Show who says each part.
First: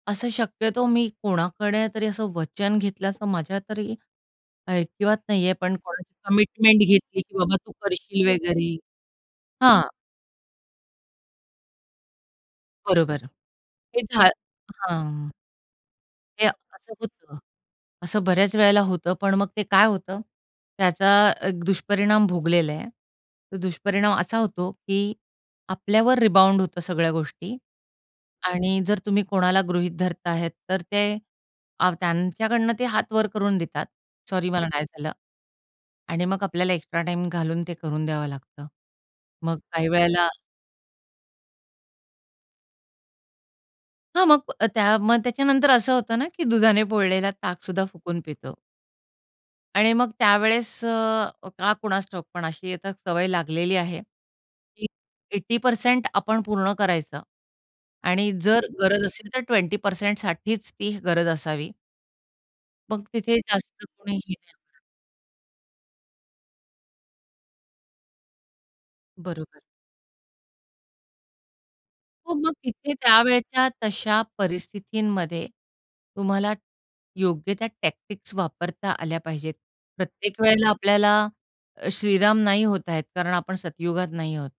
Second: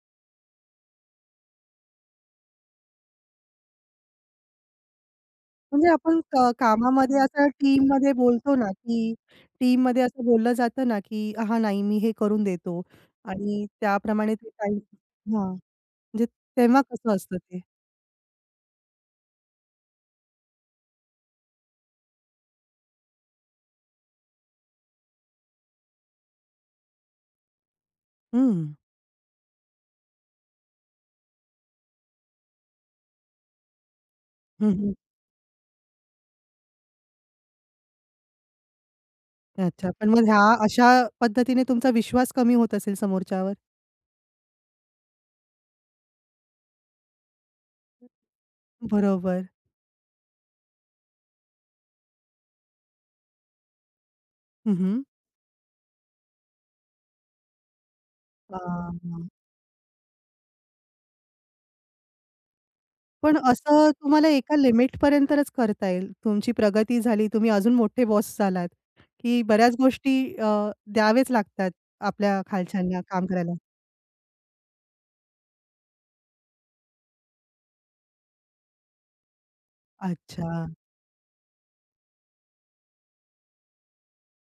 Speaker 1: असं शक्यतो मी कोणाकडे तरी असं वचन घेतल्याचं माझ्या तरी ऐकिवात नाही आहे. पण
Speaker 2: म्हणजे
Speaker 1: कोणाची
Speaker 2: आपण क
Speaker 1: कमिटमेंट
Speaker 2: कामामध्ये
Speaker 1: घेतली की,
Speaker 2: असं
Speaker 1: "बाबा, तू
Speaker 2: टीममध्ये
Speaker 1: करशील"
Speaker 2: बोलतो ना,
Speaker 1: वगैरे
Speaker 2: की
Speaker 1: हां.
Speaker 2: टीममध्ये असं बोललं जातं ना, की "हां, नाही, मी हे करून देतो."
Speaker 1: बरोबर
Speaker 2: आणि
Speaker 1: ते घा
Speaker 2: त्याप्रमाणे ते काही
Speaker 1: हां.
Speaker 2: हां, म्हणजे
Speaker 1: ते
Speaker 2: तेव्हा
Speaker 1: असं
Speaker 2: कसं
Speaker 1: होतं,
Speaker 2: असतं ते?
Speaker 1: असं बऱ्याच वेळेला होतं. पण मग ते काय होतं, त्याचा एक दुष्परिणाम भोगलेला आहे. तो दुष्परिणाम असा होतो की आपल्यावर रिबाउंड होतं सगळ्या गोष्टी.
Speaker 2: हं.
Speaker 1: आणि जर तुम्ही कोणाला गृहीत धरता आहेत, तर ते त्यांच्याकडून ते हातावर करून देतात. सॉरी, मला
Speaker 2: हं,
Speaker 1: नाही
Speaker 2: हं.
Speaker 1: झालं. आणि मग आपल्याला एक्स्ट्रा टाईम घालून ते करून द्यावं लागतं. मग काही
Speaker 2: [unintelligible] पण मग
Speaker 1: वेळेला
Speaker 2: ह्या अशा पद्धतीने तुमचा विश्वास कमी होत असेल समोरच्यावर?
Speaker 1: हां. मग अ, त्या मग त्याच्यानंतर असं होतं ना, की दुधाने पोळलेला ताक सुद्धा फुकून पितो.
Speaker 2: बरोबर.
Speaker 1: आणि मग त्यावेळेस अ, का कुणास ठाऊक, पण अशी आता सवय लागलेली आहे
Speaker 2: हं,
Speaker 1: की
Speaker 2: हं.
Speaker 1: 80% आपण पूर्ण करायचं. आणि
Speaker 2: हां,
Speaker 1: जर गरज
Speaker 2: हां.
Speaker 1: असेल, तर 20% साठीच ती गरज असावी. मग तिथे
Speaker 2: पण
Speaker 1: जास्त
Speaker 2: असं
Speaker 1: कोणी
Speaker 2: तुम्हाला
Speaker 1: हे नाही
Speaker 2: एका
Speaker 1: होणार.
Speaker 2: लिमिटपर्यंतच करता येईल. तुमची प्रगती झाली, तुम्ही अजून मोठे बॉस झालात, की
Speaker 1: बरोबर.
Speaker 2: बऱ्याच गोष्टी अ, द्यावेच लागतात
Speaker 1: हो,
Speaker 2: आपल्या
Speaker 1: मग तिथे
Speaker 2: खालच्यांना काम करायला.
Speaker 1: त्यावेळच्या तशा परिस्थितीमध्ये तुम्हाला योग्य त्या टॅक्टिक्स वापरता आल्या पाहिजेत. प्रत्येक वेळेला
Speaker 2: अच्छा.
Speaker 1: आपल्याला अ, श्रीराम नाही होतायेत, कारण आपण सत्ययुगात नाही आहोत.